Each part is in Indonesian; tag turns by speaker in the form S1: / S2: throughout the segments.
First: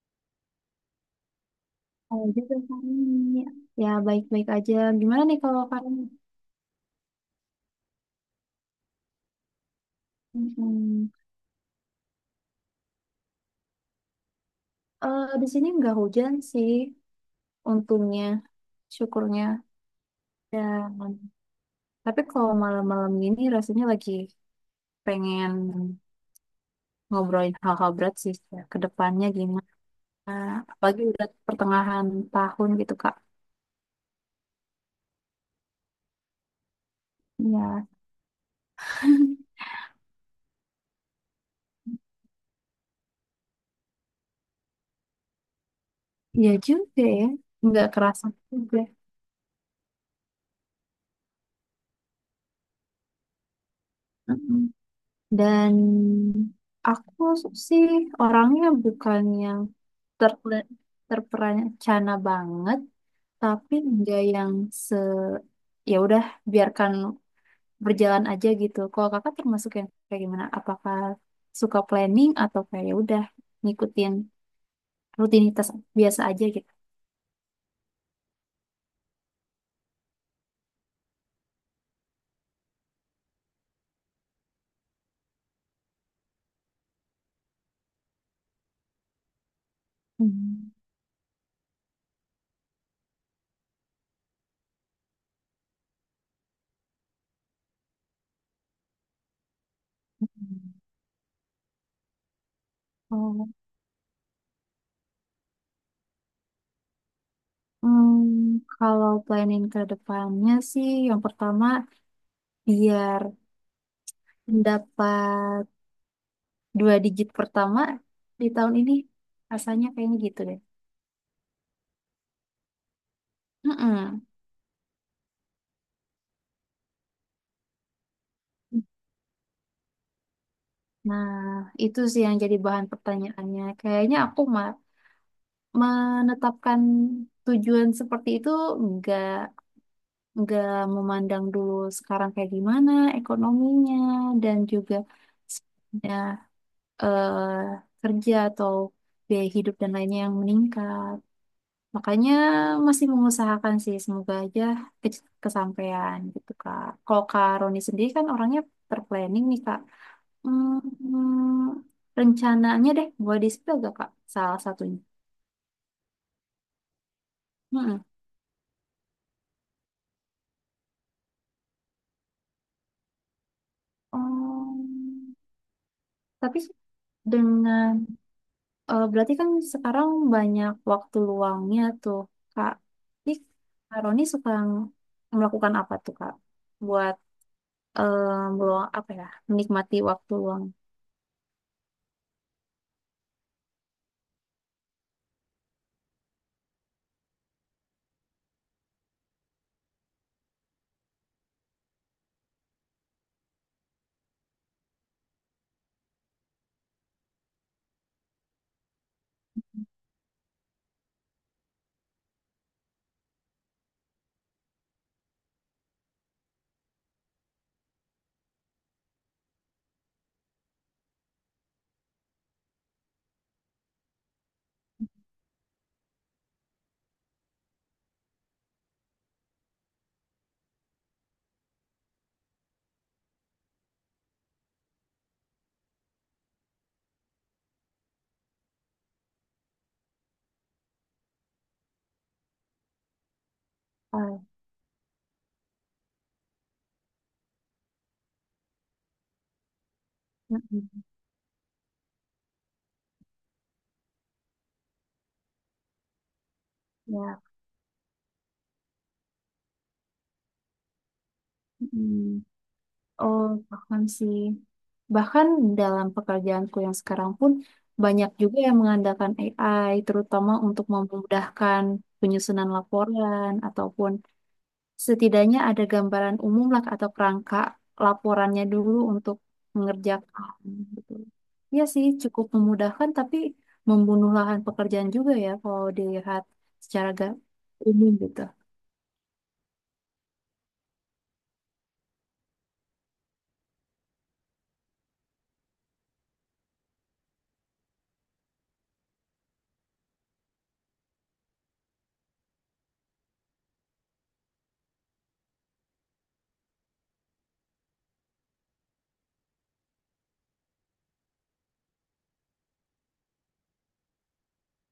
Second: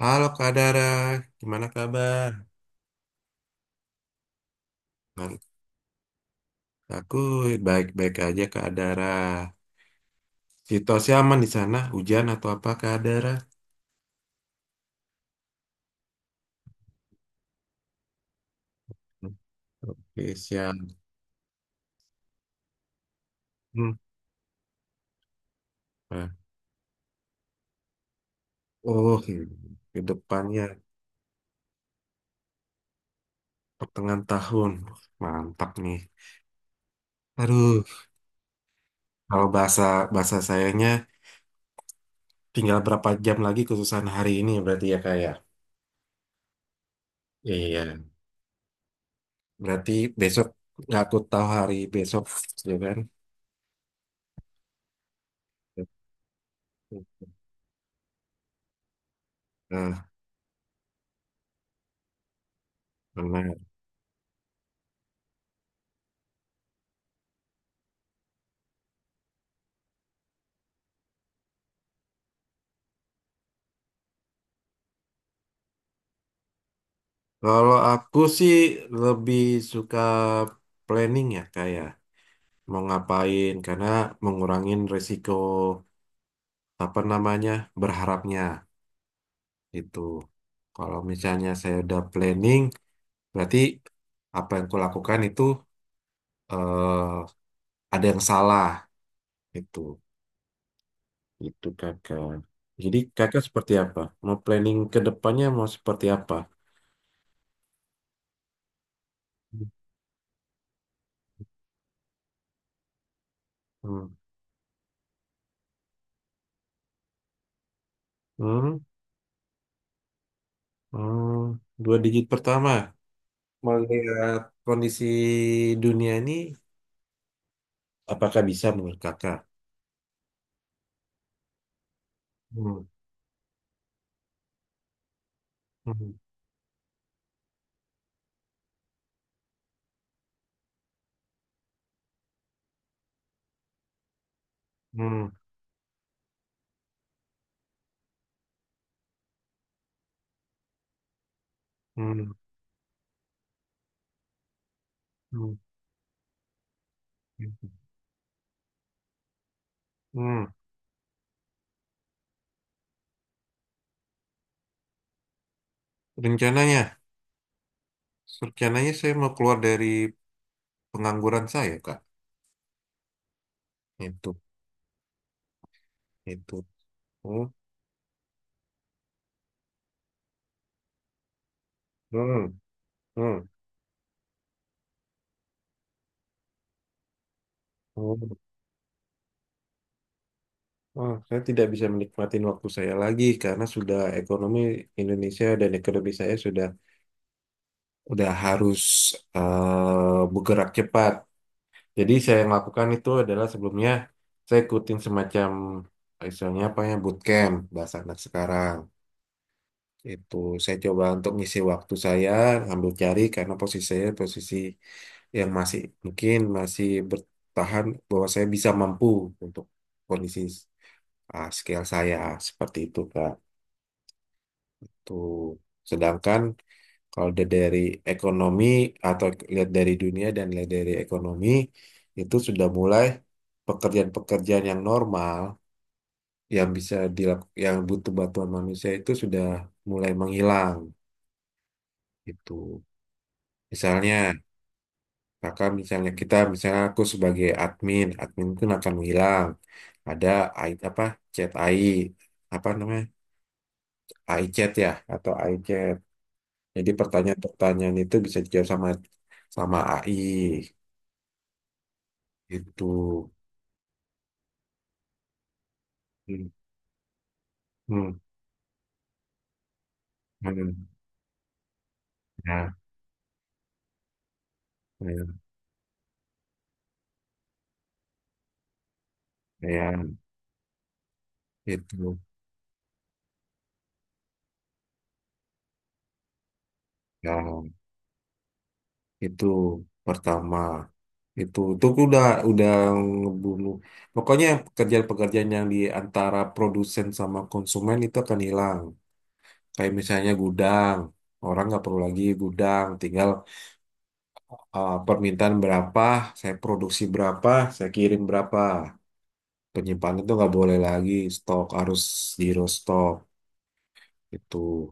S1: Halo Kak Dara, gimana
S2: Oh,
S1: kabar?
S2: juga Kak Karni. Ya, baik-baik aja. Gimana nih
S1: Baik,
S2: kalau Karni?
S1: aku baik-baik aja Kak Dara. Situasi
S2: Hmm.
S1: aman di sana, hujan atau apa Kak Dara?
S2: Eh, di sini nggak hujan sih, untungnya, syukurnya.
S1: Oke, siap.
S2: Dan, tapi kalau malam-malam gini rasanya
S1: Hmm.
S2: lagi pengen
S1: Nah.
S2: ngobrolin hal-hal berat sih. Ya, ke
S1: Oh,
S2: depannya gimana.
S1: ke depannya
S2: Apalagi udah pertengahan tahun gitu, Kak.
S1: pertengahan tahun. Mantap nih. Aduh,
S2: Ya,
S1: kalau bahasa bahasa sayanya tinggal berapa jam lagi kesusahan hari ini berarti ya Kak ya?
S2: ya juga ya.
S1: Iya,
S2: Nggak kerasa juga.
S1: berarti besok nggak aku tahu hari besok, ya kan?
S2: Mm-mm. Dan aku sih orangnya bukan yang
S1: Nah,
S2: terpre- terperencana banget
S1: benar.
S2: tapi nggak yang se ya udah biarkan berjalan aja gitu, kalau kakak termasuk yang kayak gimana, apakah suka planning atau kayak ya udah ngikutin rutinitas biasa aja gitu.
S1: Kalau aku sih lebih suka planning ya kayak mau ngapain karena mengurangin resiko apa namanya berharapnya itu.
S2: Hmm.
S1: Kalau misalnya saya udah planning berarti apa yang kulakukan itu eh, ada yang salah itu. Itu kakak. Jadi kakak
S2: Oh,
S1: seperti apa? Mau planning ke depannya mau seperti apa?
S2: hmm, kalau planning ke depannya sih, yang pertama biar
S1: Hmm.
S2: mendapat dua digit pertama di tahun
S1: Hmm.
S2: ini, rasanya kayaknya gitu deh.
S1: Hmm. Dua digit pertama.
S2: Mm-mm.
S1: Melihat kondisi dunia ini, apakah bisa menurut kakak?
S2: Nah, itu sih yang jadi
S1: Hmm,
S2: bahan pertanyaannya. Kayaknya aku
S1: hmm,
S2: menetapkan tujuan seperti itu nggak nggak memandang dulu sekarang kayak gimana ekonominya dan juga
S1: hmm,
S2: ya, eh, kerja atau biaya hidup dan lainnya yang meningkat.
S1: hmm,
S2: Makanya masih mengusahakan sih, semoga aja ke-
S1: hmm,
S2: kesampaian gitu Kak. Kalau Kak Roni sendiri kan orangnya terplanning nih Kak.
S1: hmm.
S2: Hmm, Rencananya deh gue di situ agak kak salah satunya.
S1: Rencananya,
S2: Mm-mm.
S1: rencananya, saya mau keluar dari pengangguran saya, Kak. Itu,
S2: Oh,
S1: itu.
S2: tapi
S1: Hmm,
S2: dengan berarti kan sekarang banyak waktu luangnya tuh
S1: hmm,
S2: kak. Jadi
S1: hmm,
S2: Kak Roni suka melakukan apa tuh kak? Buat eh
S1: hmm.
S2: meluang apa ya? Menikmati waktu luang.
S1: Ah, saya tidak bisa menikmati waktu saya lagi karena sudah ekonomi Indonesia dan ekonomi saya sudah harus bergerak cepat. Jadi saya yang lakukan itu adalah sebelumnya saya ikutin semacam istilahnya apa ya bootcamp bahasa anak sekarang. Itu saya coba untuk ngisi waktu saya, ambil cari karena posisi saya, posisi yang masih mungkin masih bertahan bahwa saya bisa mampu untuk kondisi, ah, skill saya seperti itu Kak. Tuh. Sedangkan kalau lihat dari ekonomi atau lihat dari dunia dan lihat dari ekonomi itu sudah mulai, pekerjaan-pekerjaan yang normal yang bisa dilakukan yang butuh bantuan manusia itu sudah mulai menghilang gitu. Misalnya
S2: Ah,
S1: kakak, misalnya kita, misalnya aku sebagai admin, admin itu akan menghilang. Ada AI, apa
S2: mm-mm.
S1: chat AI apa namanya AI chat ya atau AI chat. Jadi
S2: Ya.
S1: pertanyaan-pertanyaan itu bisa dijawab sama sama AI.
S2: Mm-mm.
S1: Itu.
S2: Oh, paham sih. Bahkan dalam
S1: Hmm,
S2: pekerjaanku yang sekarang pun
S1: hmm,
S2: banyak juga yang mengandalkan AI, terutama untuk
S1: hmm.
S2: memudahkan penyusunan
S1: Nah,
S2: laporan ataupun
S1: nah,
S2: setidaknya ada gambaran umum lah atau kerangka laporannya dulu untuk
S1: ya,
S2: mengerjakan gitu. Iya sih,
S1: itu,
S2: cukup memudahkan tapi membunuh lahan pekerjaan juga ya kalau dilihat secara
S1: ya,
S2: umum gitu.
S1: itu pertama, itu udah ngebunuh. Pokoknya pekerjaan-pekerjaan yang di antara produsen sama konsumen itu akan hilang. Kayak misalnya gudang, orang nggak perlu lagi gudang, tinggal, permintaan berapa, saya produksi berapa, saya kirim berapa. Penyimpanan itu nggak boleh lagi, stok harus zero stok, itu.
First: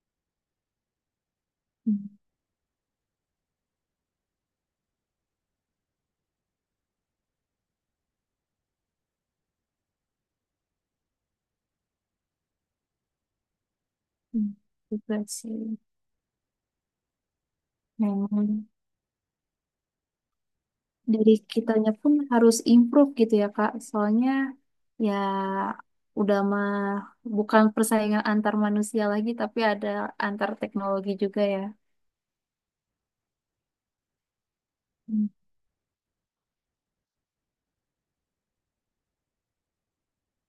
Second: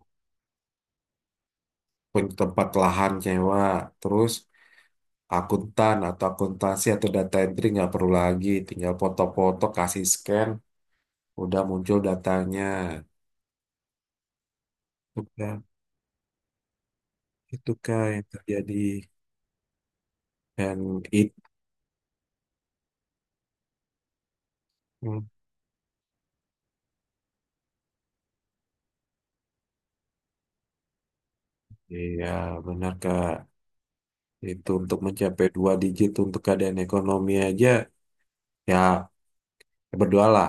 S2: Hmm,
S1: Punya tempat lahan sewa, terus akuntan atau akuntansi atau data entry nggak perlu lagi, tinggal foto-foto, kasih scan, udah muncul datanya.
S2: hmm, Juga sih.
S1: Udah, itu kak yang
S2: Memang.
S1: terjadi. Dan
S2: Dari
S1: itu,
S2: kitanya pun harus improve gitu ya Kak. Soalnya ya udah mah bukan persaingan antar manusia lagi tapi ada antar teknologi juga ya.
S1: iya benar kak, itu untuk
S2: Hmm,
S1: mencapai dua digit untuk keadaan ekonomi aja ya, berdoalah.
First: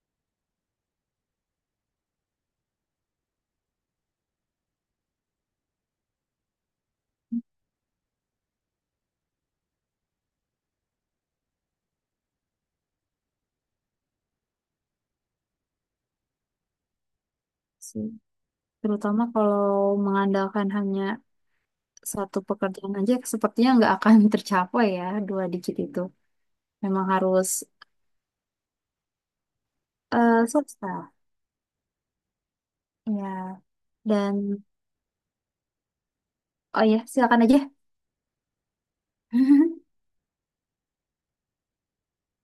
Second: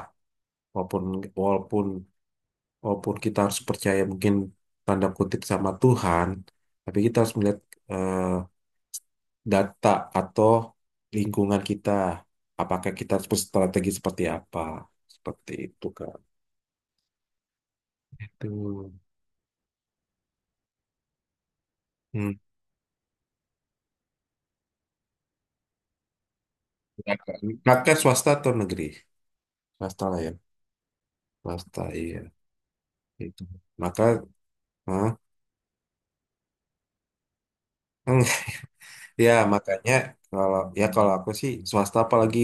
S1: Walaupun walaupun walaupun kita harus percaya mungkin tanda kutip sama Tuhan, tapi kita harus melihat eh, data atau lingkungan kita. Apakah kita harus berstrategi seperti apa? Seperti itu, Kak.
S2: sih.
S1: Itu.
S2: Terutama kalau mengandalkan hanya satu
S1: Hmm.
S2: pekerjaan aja sepertinya nggak akan tercapai ya dua digit itu. Memang
S1: Ya, Kak.
S2: harus
S1: Kakak swasta atau negeri? Swasta lah ya.
S2: swasta
S1: Swasta, iya. Itu.
S2: ya.
S1: Maka,
S2: Dan,
S1: hah?
S2: oh ya, silakan aja.
S1: Ya makanya, kalau aku sih swasta apalagi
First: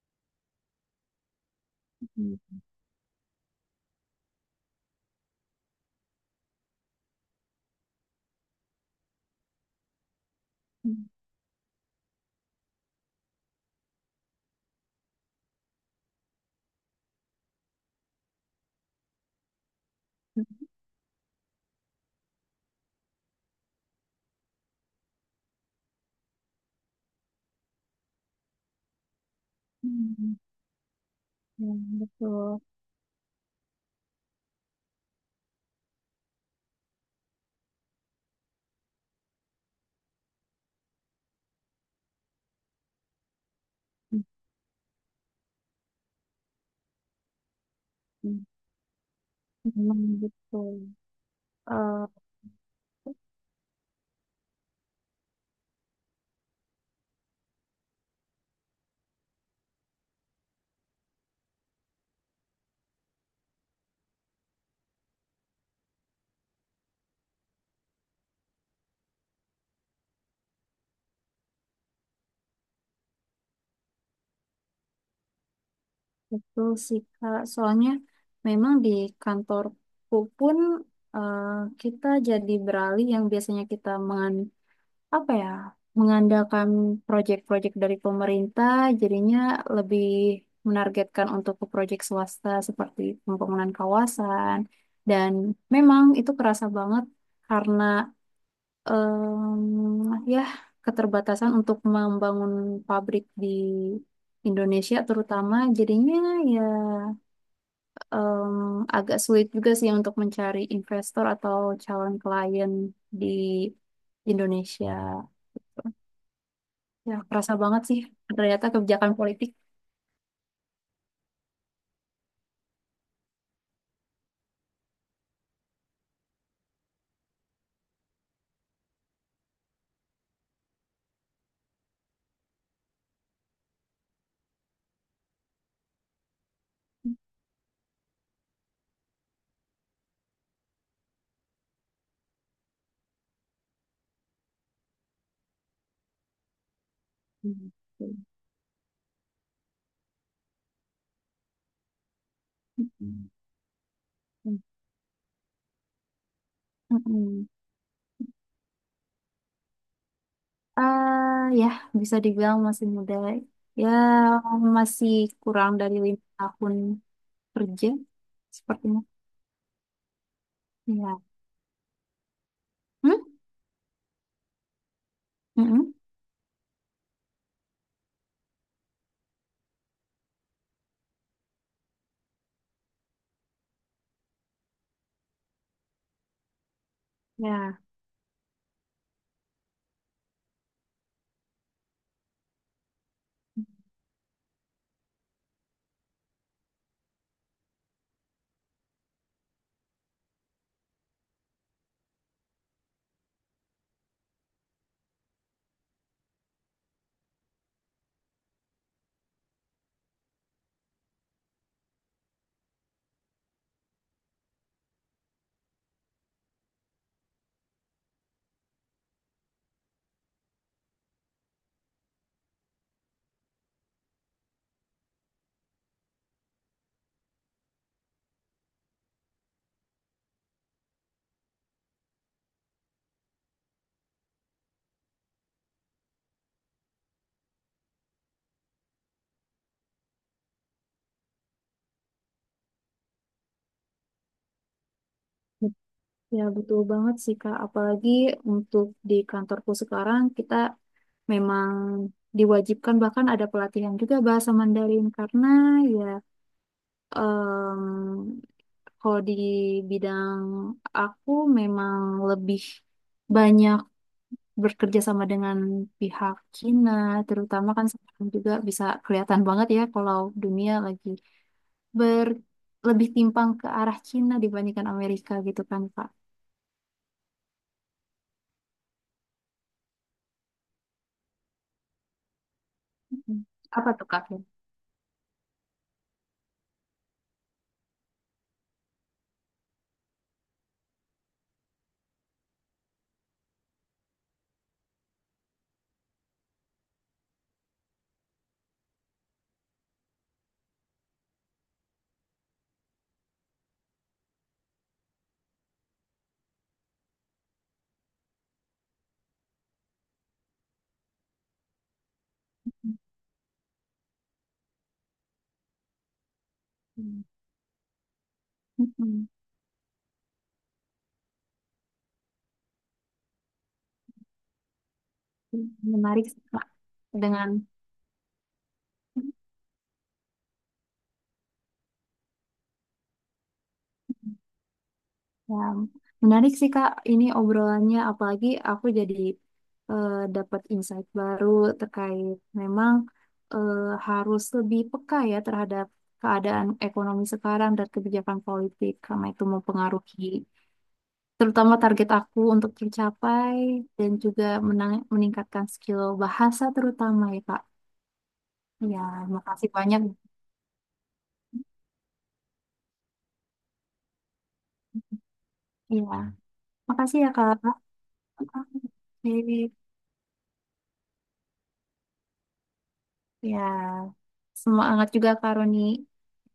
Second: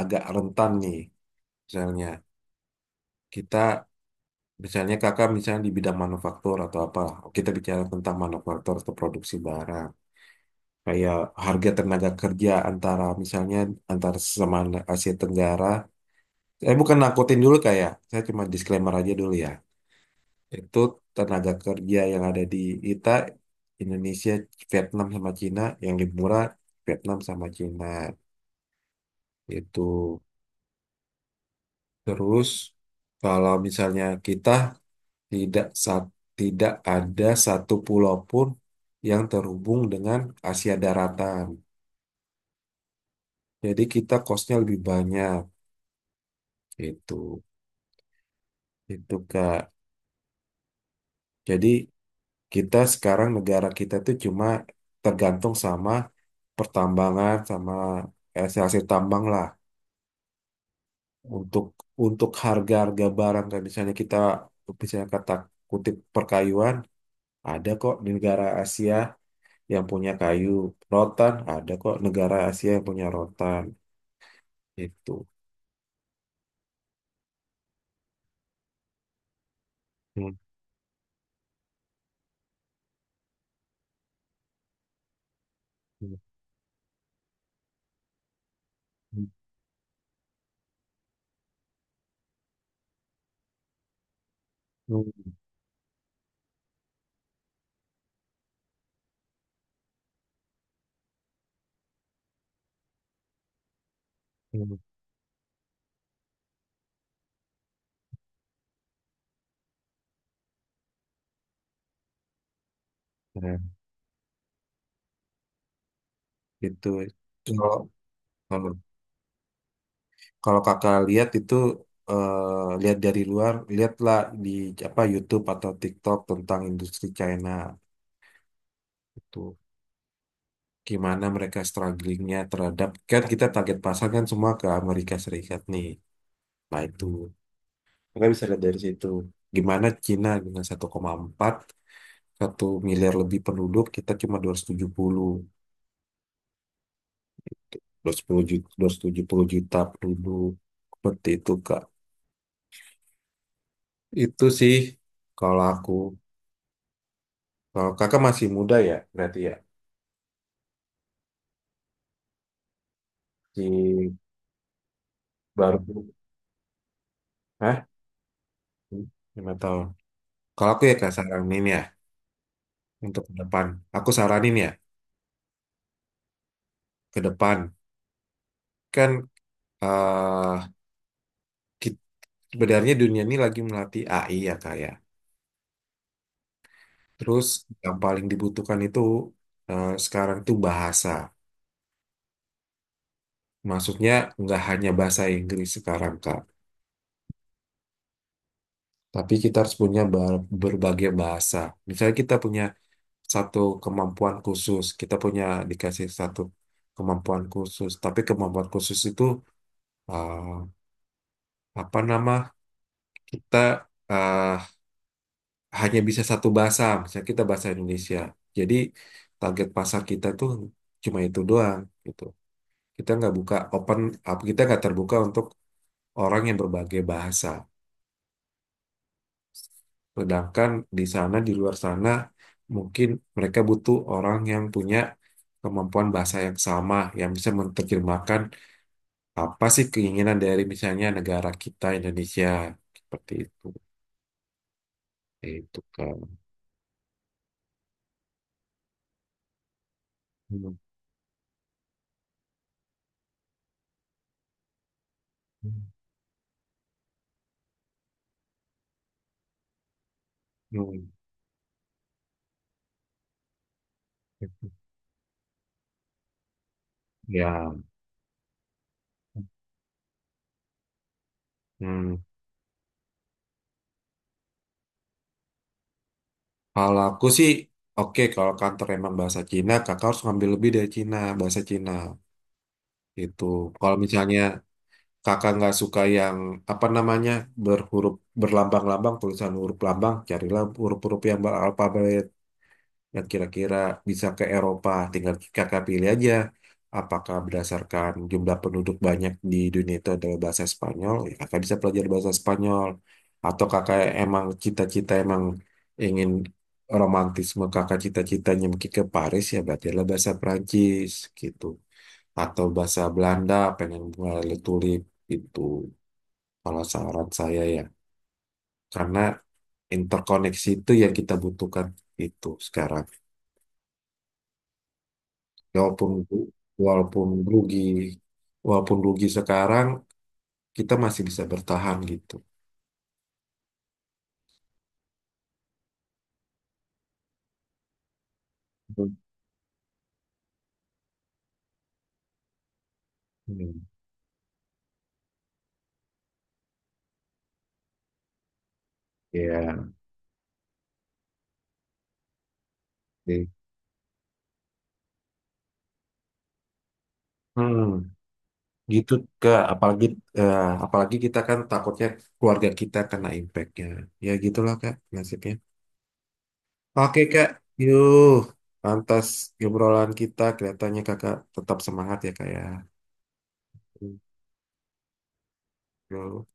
S1: agak rentan nih. Misalnya
S2: Hmm,
S1: kita, misalnya kakak misalnya di bidang manufaktur atau apa, kita bicara tentang manufaktur atau produksi barang.
S2: hmm,
S1: Kayak harga tenaga kerja antara, misalnya antara sesama Asia Tenggara. Saya bukan nakutin dulu kayak, saya cuma disclaimer aja dulu ya. Itu tenaga kerja yang ada di kita Indonesia, Vietnam sama Cina yang lebih murah, Vietnam sama Cina itu.
S2: hmm,
S1: Terus
S2: betul.
S1: kalau misalnya kita tidak sa- tidak ada satu pulau pun yang terhubung dengan Asia daratan. Jadi kita kosnya lebih banyak itu Itu Kak.
S2: Memang betul.
S1: Jadi
S2: Eh,
S1: kita sekarang negara kita tuh cuma tergantung sama pertambangan sama hasil tambang lah, untuk untuk harga-harga barang, kayak misalnya kita bisa kata kutip perkayuan, ada kok di negara Asia yang punya kayu, rotan ada kok negara Asia yang punya rotan itu.
S2: Betul sih, Kak. Soalnya memang di kantorku
S1: Hmm,
S2: pun eh, kita jadi beralih yang biasanya kita apa ya,
S1: hmm,
S2: mengandalkan proyek-proyek dari pemerintah,
S1: hmm,
S2: jadinya lebih menargetkan untuk ke proyek swasta seperti pembangunan kawasan. Dan
S1: hmm,
S2: memang itu kerasa banget karena ya, keterbatasan untuk membangun pabrik di
S1: hmm.
S2: Indonesia terutama jadinya ya em, agak sulit juga sih untuk mencari investor atau calon klien di
S1: Nah,
S2: Indonesia.
S1: itu
S2: Ya, kerasa banget sih ternyata
S1: kalau
S2: kebijakan politik.
S1: Kalau kakak lihat itu, lihat dari luar, lihatlah di apa YouTube atau TikTok tentang industri China, itu gimana mereka strugglingnya terhadap kan kita target pasar kan semua ke Amerika Serikat nih. Nah itu mereka bisa lihat dari situ, gimana Cina dengan 1,4 1 miliar lebih penduduk, kita cuma 270
S2: Hmm.
S1: 270 juta, 270 juta penduduk seperti itu Kak.
S2: Hmm.
S1: Itu sih kalau aku.
S2: Mm-mm.
S1: Kalau kakak masih muda ya, berarti ya.
S2: Ah, ya, bisa dibilang masih muda. Ya,
S1: Di
S2: masih kurang dari
S1: baru,
S2: lima tahun
S1: hah?
S2: kerja sepertinya.
S1: 5 tahun. Kalau aku ya kak
S2: Ya.
S1: saranin ya,
S2: Hmm?
S1: untuk ke depan. Aku saranin ya,
S2: Mm-mm.
S1: ke depan. Kan eh kit- sebenarnya dunia ini lagi melatih AI ya kak ya. Terus
S2: Ya,
S1: yang paling dibutuhkan itu sekarang tuh bahasa. Maksudnya nggak hanya bahasa Inggris sekarang kak. Tapi kita harus punya berbagai bahasa. Misalnya kita punya satu kemampuan khusus. Kita punya dikasih satu kemampuan khusus, tapi kemampuan khusus itu eh, apa nama? Kita eh, hanya bisa satu bahasa, misalnya kita bahasa Indonesia. Jadi target pasar kita tuh cuma itu doang gitu. Kita nggak buka open up, kita nggak terbuka untuk orang yang berbagai bahasa. Sedangkan di sana, di luar sana, mungkin mereka butuh orang yang punya kemampuan bahasa yang sama, yang bisa menerjemahkan apa sih keinginan dari misalnya negara kita Indonesia. Seperti itu.
S2: bet-
S1: Itu kan.
S2: betul banget sih Kak. Apalagi untuk di kantorku sekarang kita
S1: Hmm.
S2: memang diwajibkan, bahkan ada pelatihan juga bahasa Mandarin karena ya em, kalau di bidang
S1: Hmm.
S2: aku memang lebih banyak bekerja sama dengan pihak Cina, terutama
S1: Ya.
S2: kan sekarang juga bisa kelihatan banget ya kalau dunia lagi
S1: Hmm.
S2: ber lebih timpang ke arah Cina dibandingkan Amerika gitu kan Kak.
S1: Kalau aku sih, oke kalau kantor emang bahasa Cina, kakak harus ngambil lebih dari Cina, bahasa Cina.
S2: Mm-mm.
S1: Itu.
S2: Apa
S1: Kalau
S2: tuh Kak?
S1: misalnya kakak nggak suka yang apa namanya berhuruf, berlambang-lambang tulisan huruf lambang, carilah huruf-huruf yang beralfabet, yang kira-kira bisa ke Eropa. Tinggal kakak pilih aja, apakah berdasarkan jumlah penduduk banyak di dunia itu adalah bahasa Spanyol, ya kakak bisa pelajari bahasa Spanyol. Atau kakak emang cita-cita emang ingin romantisme, kakak cita-citanya mungkin ke Paris, ya belajarlah bahasa Perancis gitu. Atau bahasa Belanda, pengen mulai tulip gitu. Kalau
S2: Mm-mm.
S1: saran saya ya, karena
S2: Mm-mm.
S1: interkoneksi itu yang kita butuhkan itu sekarang. Walaupun
S2: Menarik sih Kak.
S1: walaupun
S2: Dengan
S1: rugi, walaupun rugi sekarang, kita masih bisa bertahan gitu.
S2: Ya, menarik sih Kak ini obrolannya, apalagi aku jadi dapat insight baru terkait memang
S1: Hmm.
S2: eh, harus lebih peka ya terhadap keadaan ekonomi sekarang dan kebijakan politik karena itu
S1: Ya,
S2: mempengaruhi terutama target aku untuk
S1: oke.
S2: tercapai dan juga meningkatkan skill bahasa terutama ya Kak.
S1: Hmm,
S2: Ya,
S1: gitu. ke
S2: makasih banyak.
S1: apalagi eh, apalagi kita kan takutnya keluarga kita kena impactnya. Ya gitulah Kak, nasibnya.
S2: Ya,
S1: Oke
S2: makasih ya
S1: Kak,
S2: Kak.
S1: yuk. Pantas
S2: Oke.
S1: obrolan kita kelihatannya Kakak tetap semangat ya Kak ya.
S2: Ya, semangat juga Kak Roni.
S1: Yuk.